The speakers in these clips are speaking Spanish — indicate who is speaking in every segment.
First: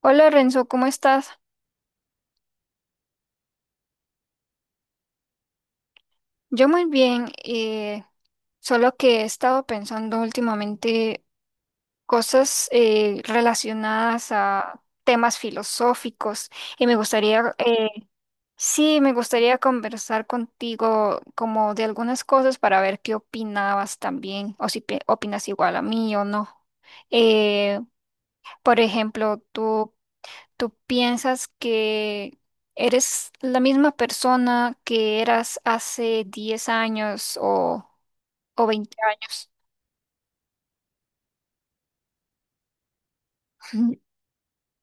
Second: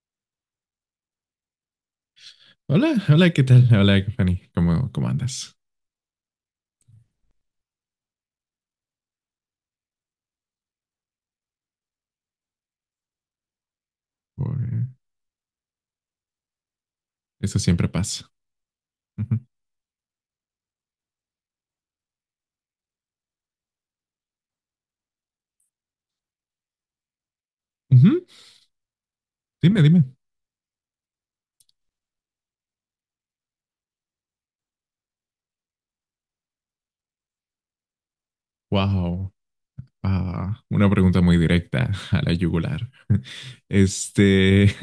Speaker 1: Hola Renzo, ¿cómo estás?
Speaker 2: Hola, hola, ¿qué tal? Hola, Fanny, ¿cómo andas?
Speaker 1: Yo muy bien, solo que he estado pensando últimamente cosas relacionadas
Speaker 2: Oh,
Speaker 1: a temas filosóficos y me gustaría,
Speaker 2: eso siempre pasa.
Speaker 1: sí, me
Speaker 2: Ujú.
Speaker 1: gustaría conversar contigo como de algunas cosas para ver qué opinabas también o si opinas igual a mí o no. Eh,
Speaker 2: Ujú.
Speaker 1: por ejemplo,
Speaker 2: Dime, dime.
Speaker 1: ¿tú piensas que eres la misma persona que eras hace 10 años o veinte
Speaker 2: Wow.
Speaker 1: años?
Speaker 2: Ah, una pregunta muy directa a la yugular. Este,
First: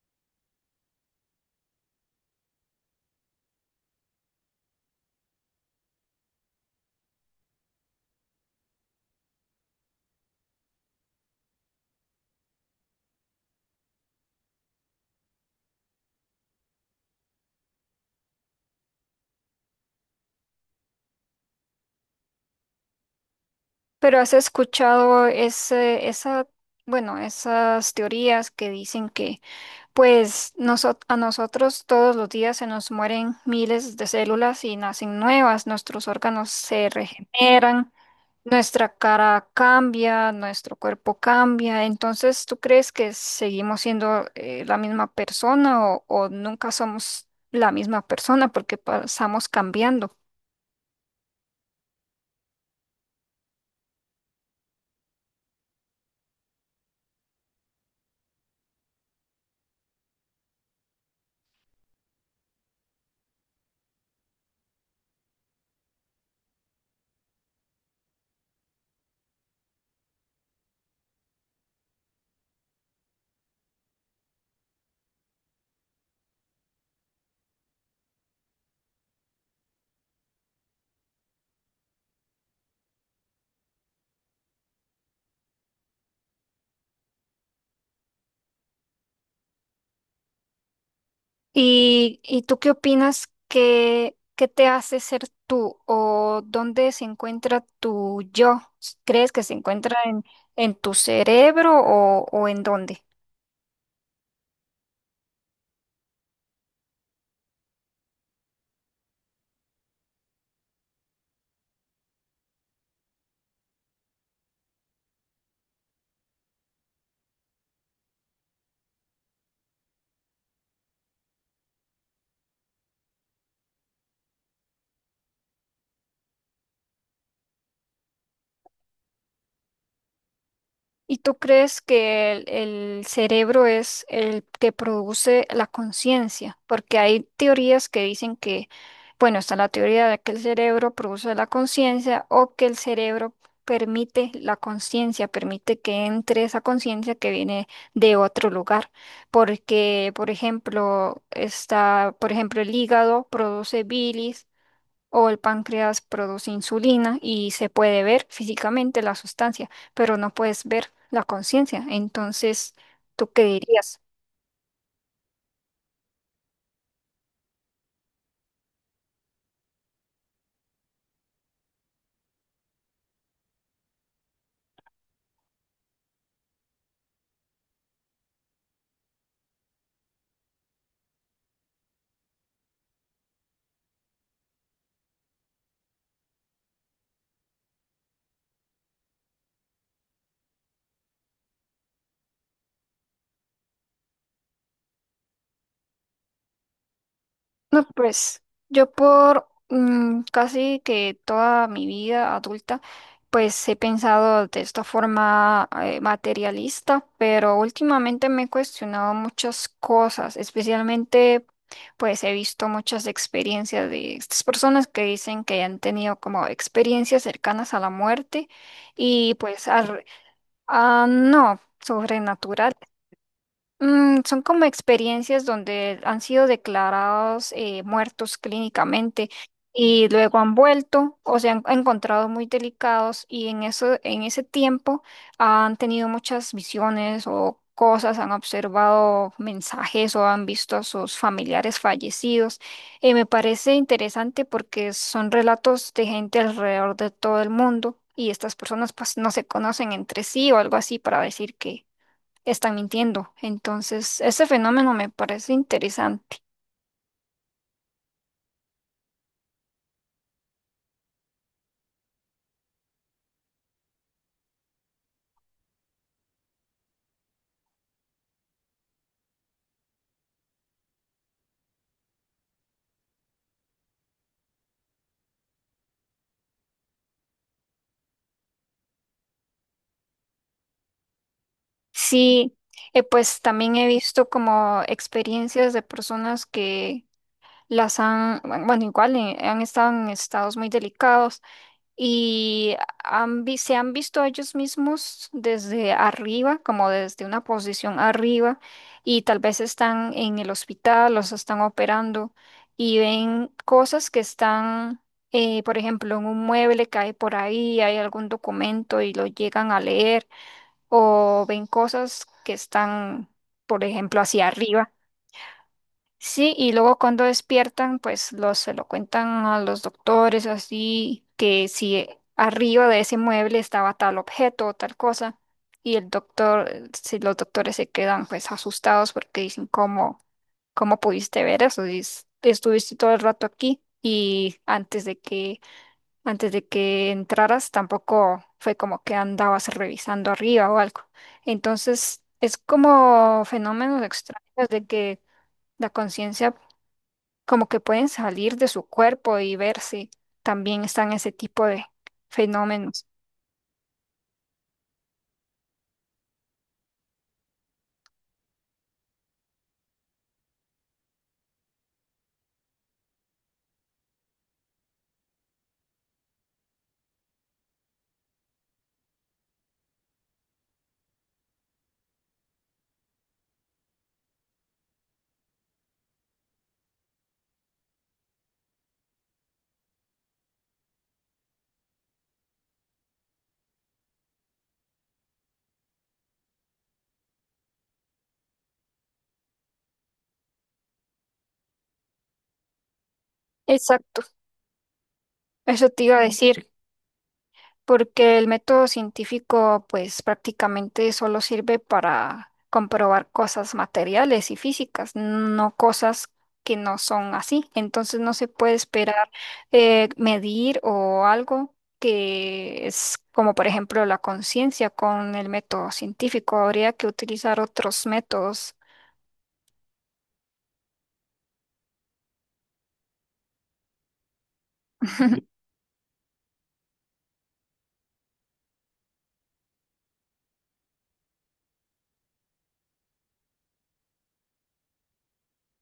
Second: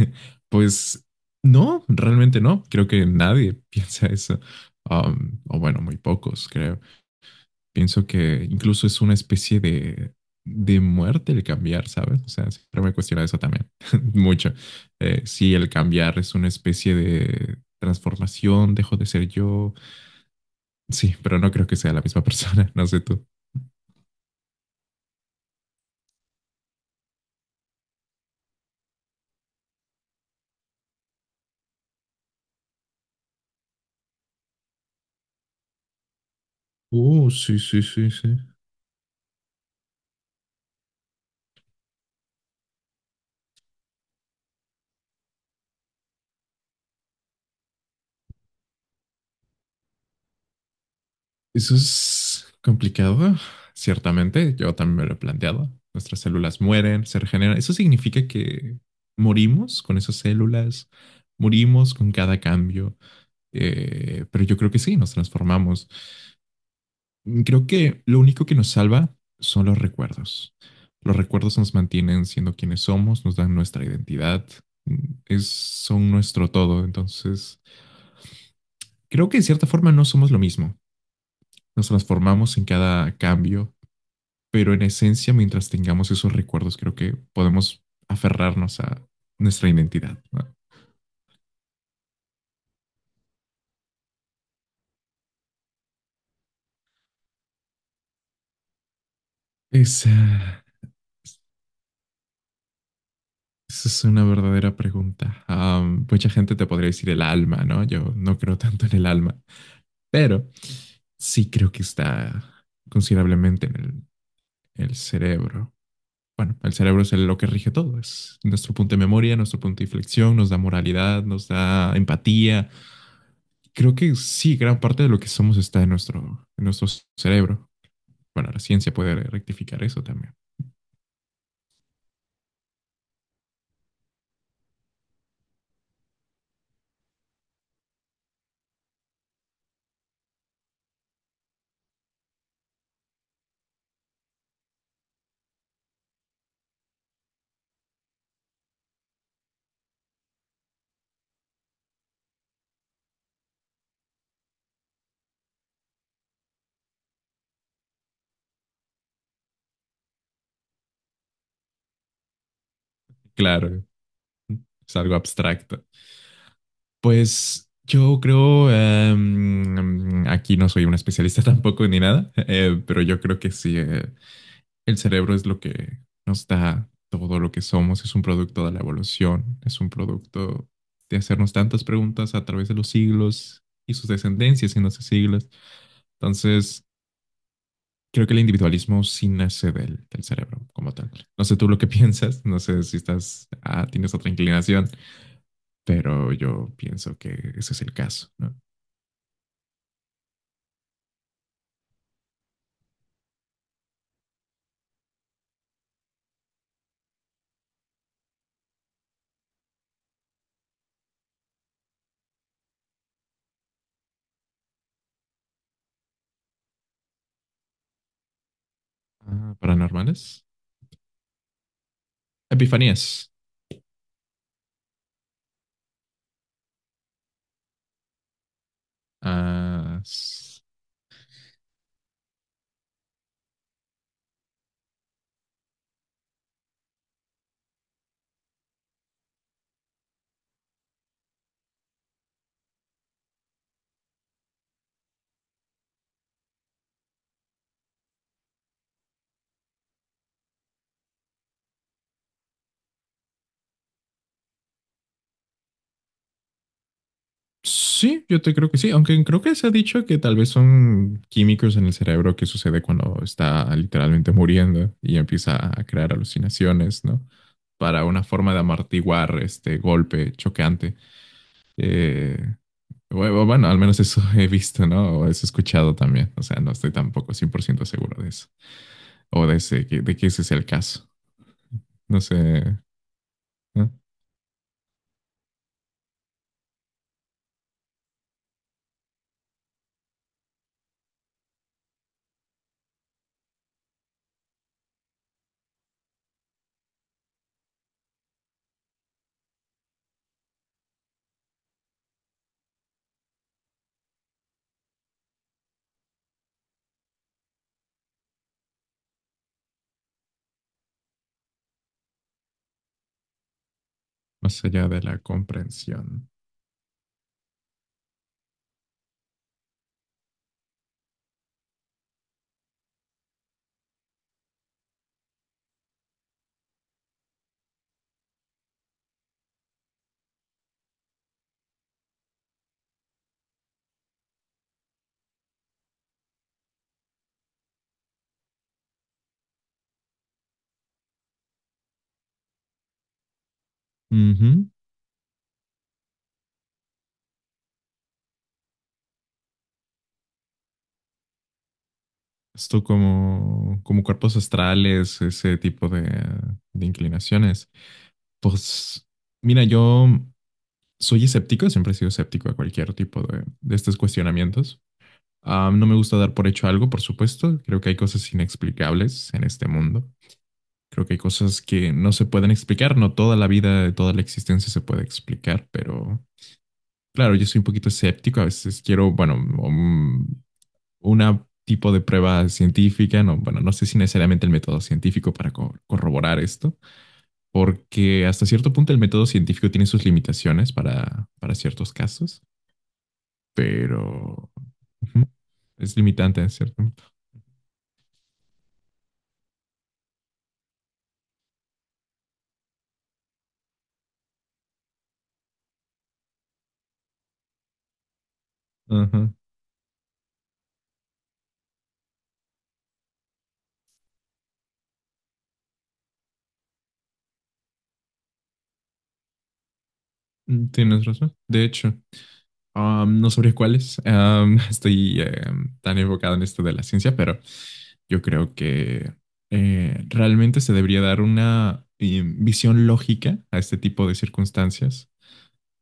Speaker 2: pues no, realmente no. Creo que nadie piensa eso. O bueno, muy pocos, creo. Pienso que incluso es una especie de muerte el cambiar, ¿sabes? O sea, siempre me he cuestionado eso también, mucho. Si el cambiar es una especie de transformación, dejo de ser yo. Sí, pero no creo que sea la misma persona, no sé tú.
Speaker 1: Pero has escuchado esas teorías que dicen que, pues, a nosotros todos los días se nos mueren miles de células y nacen nuevas, nuestros órganos se
Speaker 2: Oh, sí, sí,
Speaker 1: regeneran,
Speaker 2: sí, sí.
Speaker 1: nuestra cara cambia, nuestro cuerpo cambia. Entonces, ¿tú crees que seguimos siendo la misma persona o nunca somos la misma persona porque pasamos cambiando?
Speaker 2: Eso es complicado, ciertamente. Yo también me lo he planteado. Nuestras células mueren, se regeneran. Eso significa que morimos con esas células, morimos con cada cambio. Pero yo creo que sí, nos transformamos. Creo que lo único que nos salva son los recuerdos. Los recuerdos nos mantienen siendo quienes somos, nos dan nuestra identidad, es, son nuestro todo. Entonces, creo que de cierta forma no somos lo mismo. Nos transformamos en cada cambio, pero en esencia, mientras tengamos esos recuerdos, creo que podemos aferrarnos a nuestra identidad, ¿no?
Speaker 1: Y tú qué opinas? ¿Qué, qué te hace ser tú o dónde se encuentra tu yo? ¿Crees que se encuentra
Speaker 2: Esa,
Speaker 1: en tu cerebro o en dónde?
Speaker 2: esa es una verdadera pregunta. Am, mucha gente te podría decir el alma, ¿no? Yo no creo tanto en el alma, pero sí creo que está considerablemente en el cerebro. Bueno, el cerebro es el- lo que rige todo, es nuestro punto de memoria, nuestro punto de inflexión, nos da moralidad, nos da empatía. Creo que sí, gran parte de lo que somos está en nuestro cerebro. Bueno, la ciencia puede rectificar eso también.
Speaker 1: ¿Y tú crees que el cerebro es el que produce la conciencia? Porque hay teorías que dicen que, bueno, está la teoría de que el cerebro produce la conciencia o que el cerebro permite la conciencia, permite que entre esa conciencia que viene de otro lugar. Porque, por ejemplo, por ejemplo, el hígado produce bilis o el páncreas produce insulina y se puede ver físicamente la sustancia, pero no puedes ver la conciencia. Entonces, ¿tú qué
Speaker 2: Claro,
Speaker 1: dirías?
Speaker 2: es algo abstracto. Pues yo creo, aquí no soy un especialista tampoco ni nada, pero yo creo que sí. El cerebro es lo que nos da todo lo que somos, es un producto de la evolución, es un producto de hacernos tantas preguntas a través de los siglos y sus descendencias en los siglos. Entonces, creo que el individualismo sí nace del cerebro como tal. No sé tú lo que piensas, no sé si estás, ah, tienes otra inclinación, pero yo pienso que ese es
Speaker 1: No,
Speaker 2: el caso,
Speaker 1: pues
Speaker 2: ¿no?
Speaker 1: yo por casi que toda mi vida adulta, pues he pensado de esta forma materialista, pero últimamente me he cuestionado muchas cosas, especialmente pues he visto muchas experiencias de estas personas que dicen que han tenido como experiencias cercanas a la muerte y
Speaker 2: Ah,
Speaker 1: pues
Speaker 2: paranormales.
Speaker 1: no, sobrenatural.
Speaker 2: Epifanías.
Speaker 1: Mm, son como experiencias donde han sido declarados muertos clínicamente
Speaker 2: Ah,
Speaker 1: y luego han vuelto o se han encontrado muy delicados y en eso, en ese tiempo han tenido muchas visiones o cosas, han observado mensajes o han visto a sus familiares fallecidos. Me parece interesante porque son relatos de gente alrededor de todo el mundo y estas personas pues no se conocen entre sí o algo así para decir que están mintiendo. Entonces, ese fenómeno me parece interesante.
Speaker 2: sí, yo te creo que sí, aunque creo que se ha dicho que tal vez son químicos en el cerebro que sucede cuando está literalmente muriendo y empieza a crear alucinaciones, ¿no? Para una forma de amortiguar este golpe choqueante. Eh, bueno, bueno, al menos eso he visto, ¿no? O eso he escuchado también. O sea, no estoy tampoco 100% seguro de eso. O de, ese, de que ese es el caso. No
Speaker 1: Sí,
Speaker 2: sé,
Speaker 1: pues también he
Speaker 2: ¿no?
Speaker 1: visto como experiencias de personas que las han, bueno, igual han estado en estados muy delicados y se han visto a ellos mismos desde arriba, como desde una posición arriba, y tal vez están en el hospital, los están operando y ven cosas que están, por ejemplo, en un mueble cae por ahí, hay algún documento y lo llegan a leer, o ven cosas que están, por ejemplo, hacia
Speaker 2: Más allá
Speaker 1: arriba.
Speaker 2: de la comprensión.
Speaker 1: Sí, y luego cuando despiertan, pues los, se lo cuentan a los doctores, así que si arriba de ese mueble estaba tal objeto o tal cosa, y el doctor, si los doctores se quedan pues asustados porque dicen, ¿cómo, cómo pudiste ver eso? Si es- Estuviste todo el rato aquí y antes de que entraras tampoco fue como que andabas revisando arriba o algo. Entonces, es como fenómenos extraños de que la conciencia como que pueden salir de su cuerpo y verse. También están ese tipo de
Speaker 2: Esto
Speaker 1: fenómenos.
Speaker 2: como, como cuerpos astrales, ese tipo de inclinaciones. Pues mira, yo soy escéptico, siempre he sido escéptico a cualquier tipo de estos cuestionamientos. Ah, no me gusta dar por hecho algo, por supuesto. Creo que hay cosas inexplicables en este mundo. Creo que hay cosas que no se pueden explicar. No toda la vida, toda la existencia se puede explicar, pero claro, yo soy un poquito escéptico. A veces quiero, bueno, una tipo de prueba científica, no, bueno, no sé si necesariamente el método científico para co- corroborar esto, porque hasta cierto punto el método científico tiene sus limitaciones para ciertos casos,
Speaker 1: Exacto,
Speaker 2: pero ujú,
Speaker 1: eso
Speaker 2: es
Speaker 1: te iba a
Speaker 2: limitante en
Speaker 1: decir,
Speaker 2: cierto punto.
Speaker 1: porque el método científico pues prácticamente solo sirve para comprobar cosas materiales y físicas, no cosas que no son así. Entonces no se puede esperar
Speaker 2: Ajá,
Speaker 1: medir o algo que es como por ejemplo la conciencia con el método científico. Habría que utilizar otros métodos.
Speaker 2: tienes razón. De hecho, no sabría cuáles. Am, estoy tan enfocado en esto de la ciencia, pero yo creo que realmente se debería dar una visión lógica a este tipo de circunstancias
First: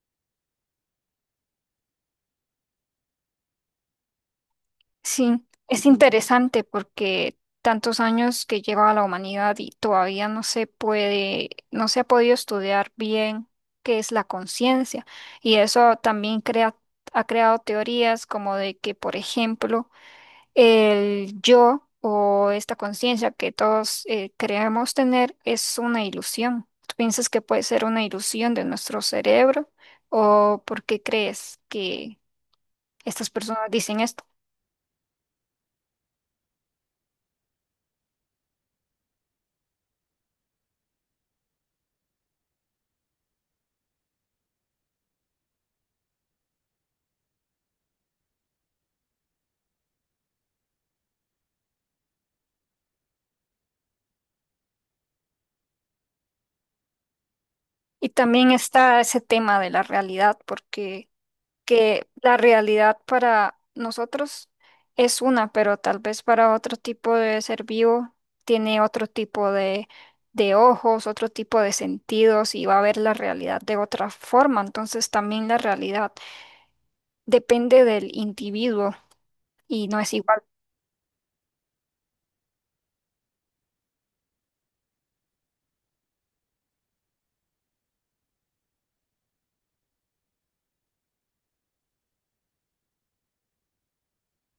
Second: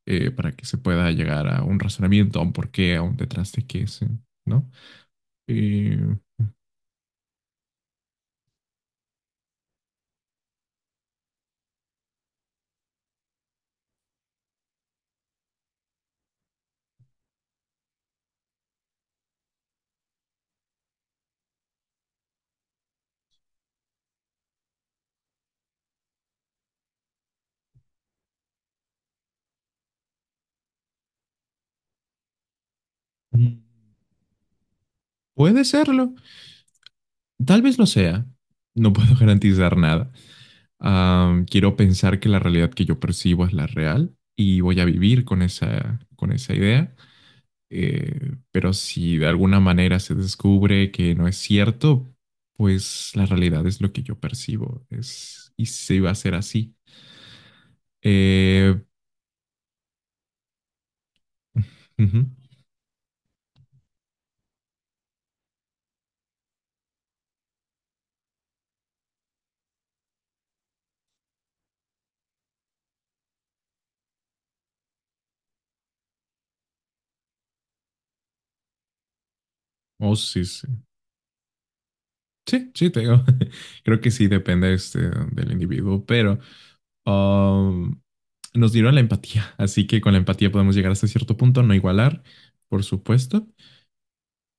Speaker 2: para que se pueda llegar a un razonamiento, a un porqué, a un detrás de qué, se- ¿no?
Speaker 1: Sí, es
Speaker 2: Eh,
Speaker 1: interesante porque tantos años que lleva la humanidad y todavía no se puede, no se ha podido estudiar bien qué es la conciencia. Y eso también crea, ha creado teorías como de que, por ejemplo, el yo o esta conciencia que todos creemos tener es una ilusión. ¿Tú piensas que puede ser una ilusión de nuestro cerebro? ¿O por qué crees que estas personas dicen esto?
Speaker 2: puede serlo, tal vez lo sea, no puedo garantizar nada. Ah, quiero pensar que la realidad que yo percibo es la real y voy a vivir con esa idea. Pero si de alguna manera se descubre que no es cierto, pues la realidad es lo que yo percibo. Es, y se va a ser así.
Speaker 1: Y también
Speaker 2: Eh,
Speaker 1: está ese tema de la realidad, porque que
Speaker 2: ujú.
Speaker 1: la realidad para nosotros es una, pero tal vez para otro tipo de ser vivo tiene otro tipo de ojos, otro tipo de sentidos y va a ver la realidad de otra forma. Entonces también la realidad depende del individuo y no es
Speaker 2: Oh,
Speaker 1: igual.
Speaker 2: sí, sí. Sí, sí, te digo. Creo que sí depende este, del individuo, pero um, nos dieron la empatía, así que con la empatía podemos llegar hasta cierto punto, no igualar, por supuesto,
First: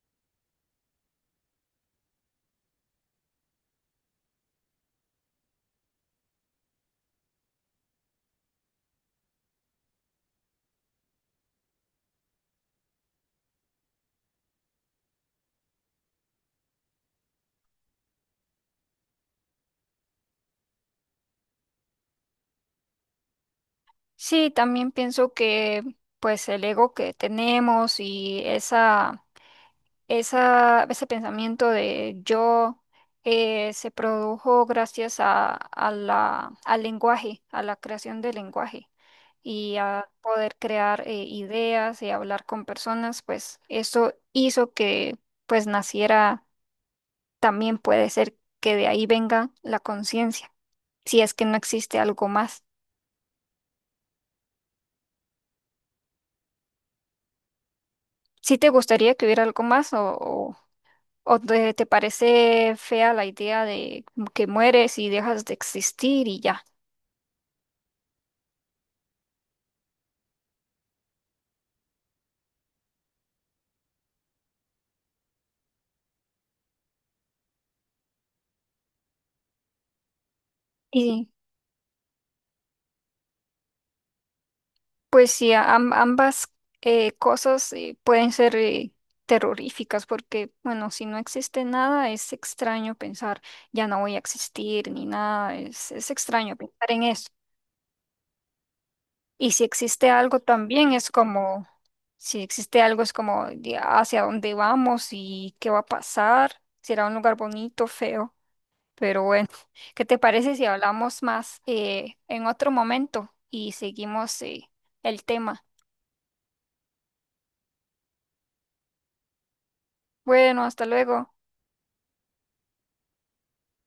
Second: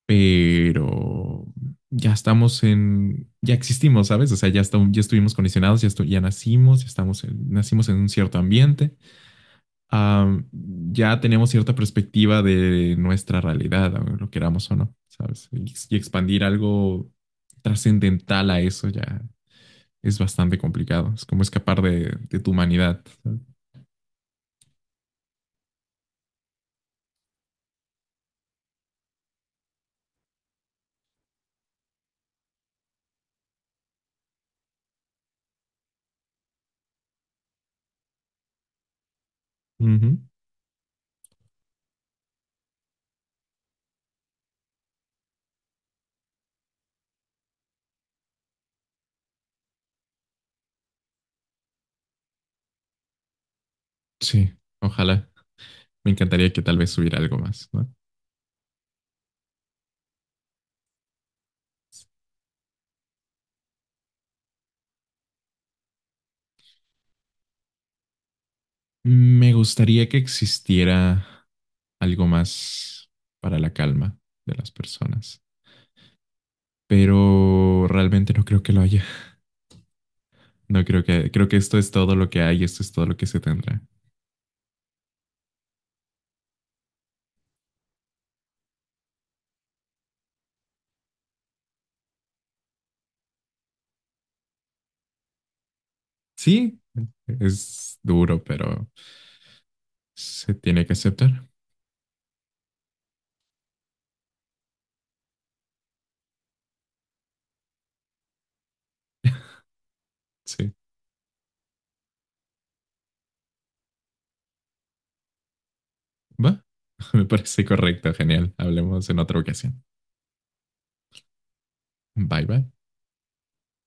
Speaker 2: pero ya estamos en, ya existimos, ¿sabes? O sea, ya, estamos, ya estuvimos condicionados, ya, estu- ya nacimos, ya estamos en- nacimos en un cierto ambiente, am, ya tenemos cierta perspectiva de nuestra realidad, lo queramos o no, ¿sabes? Y expandir algo trascendental a eso ya es bastante complicado. Es como escapar de tu humanidad.
Speaker 1: Sí, también pienso que pues el ego que tenemos y ese pensamiento de yo se produjo gracias a la, al lenguaje, a la creación del lenguaje y a
Speaker 2: Ujú.
Speaker 1: poder crear ideas y hablar con personas, pues eso hizo que pues naciera, también puede ser que de ahí venga la conciencia, si es que no existe algo más.
Speaker 2: Sí, ojalá. Me encantaría que tal vez hubiera algo más, ¿no?
Speaker 1: ¿Si te gustaría que hubiera algo más o te parece fea la idea de que mueres y dejas de existir y ya?
Speaker 2: Me gustaría que existiera algo más para la calma de las personas, pero realmente no creo que lo haya. No creo
Speaker 1: Y
Speaker 2: que, creo que esto es todo lo que hay, esto es todo lo que se tendrá.
Speaker 1: pues sí, ambas cosas pueden ser terroríficas porque, bueno, si no existe nada, es extraño pensar, ya no voy a existir ni nada, es extraño
Speaker 2: Sí,
Speaker 1: pensar en eso.
Speaker 2: es duro, pero
Speaker 1: Y si existe algo
Speaker 2: se tiene
Speaker 1: también
Speaker 2: que
Speaker 1: es
Speaker 2: aceptar.
Speaker 1: como, si existe algo es como de hacia dónde vamos y qué va a pasar, será un lugar bonito, feo, pero bueno, ¿qué te parece si
Speaker 2: Sí,
Speaker 1: hablamos más en otro momento y seguimos el tema?
Speaker 2: va. Me parece correcto, genial. Hablemos en otra ocasión.
Speaker 1: Bueno, hasta luego.
Speaker 2: Bye bye.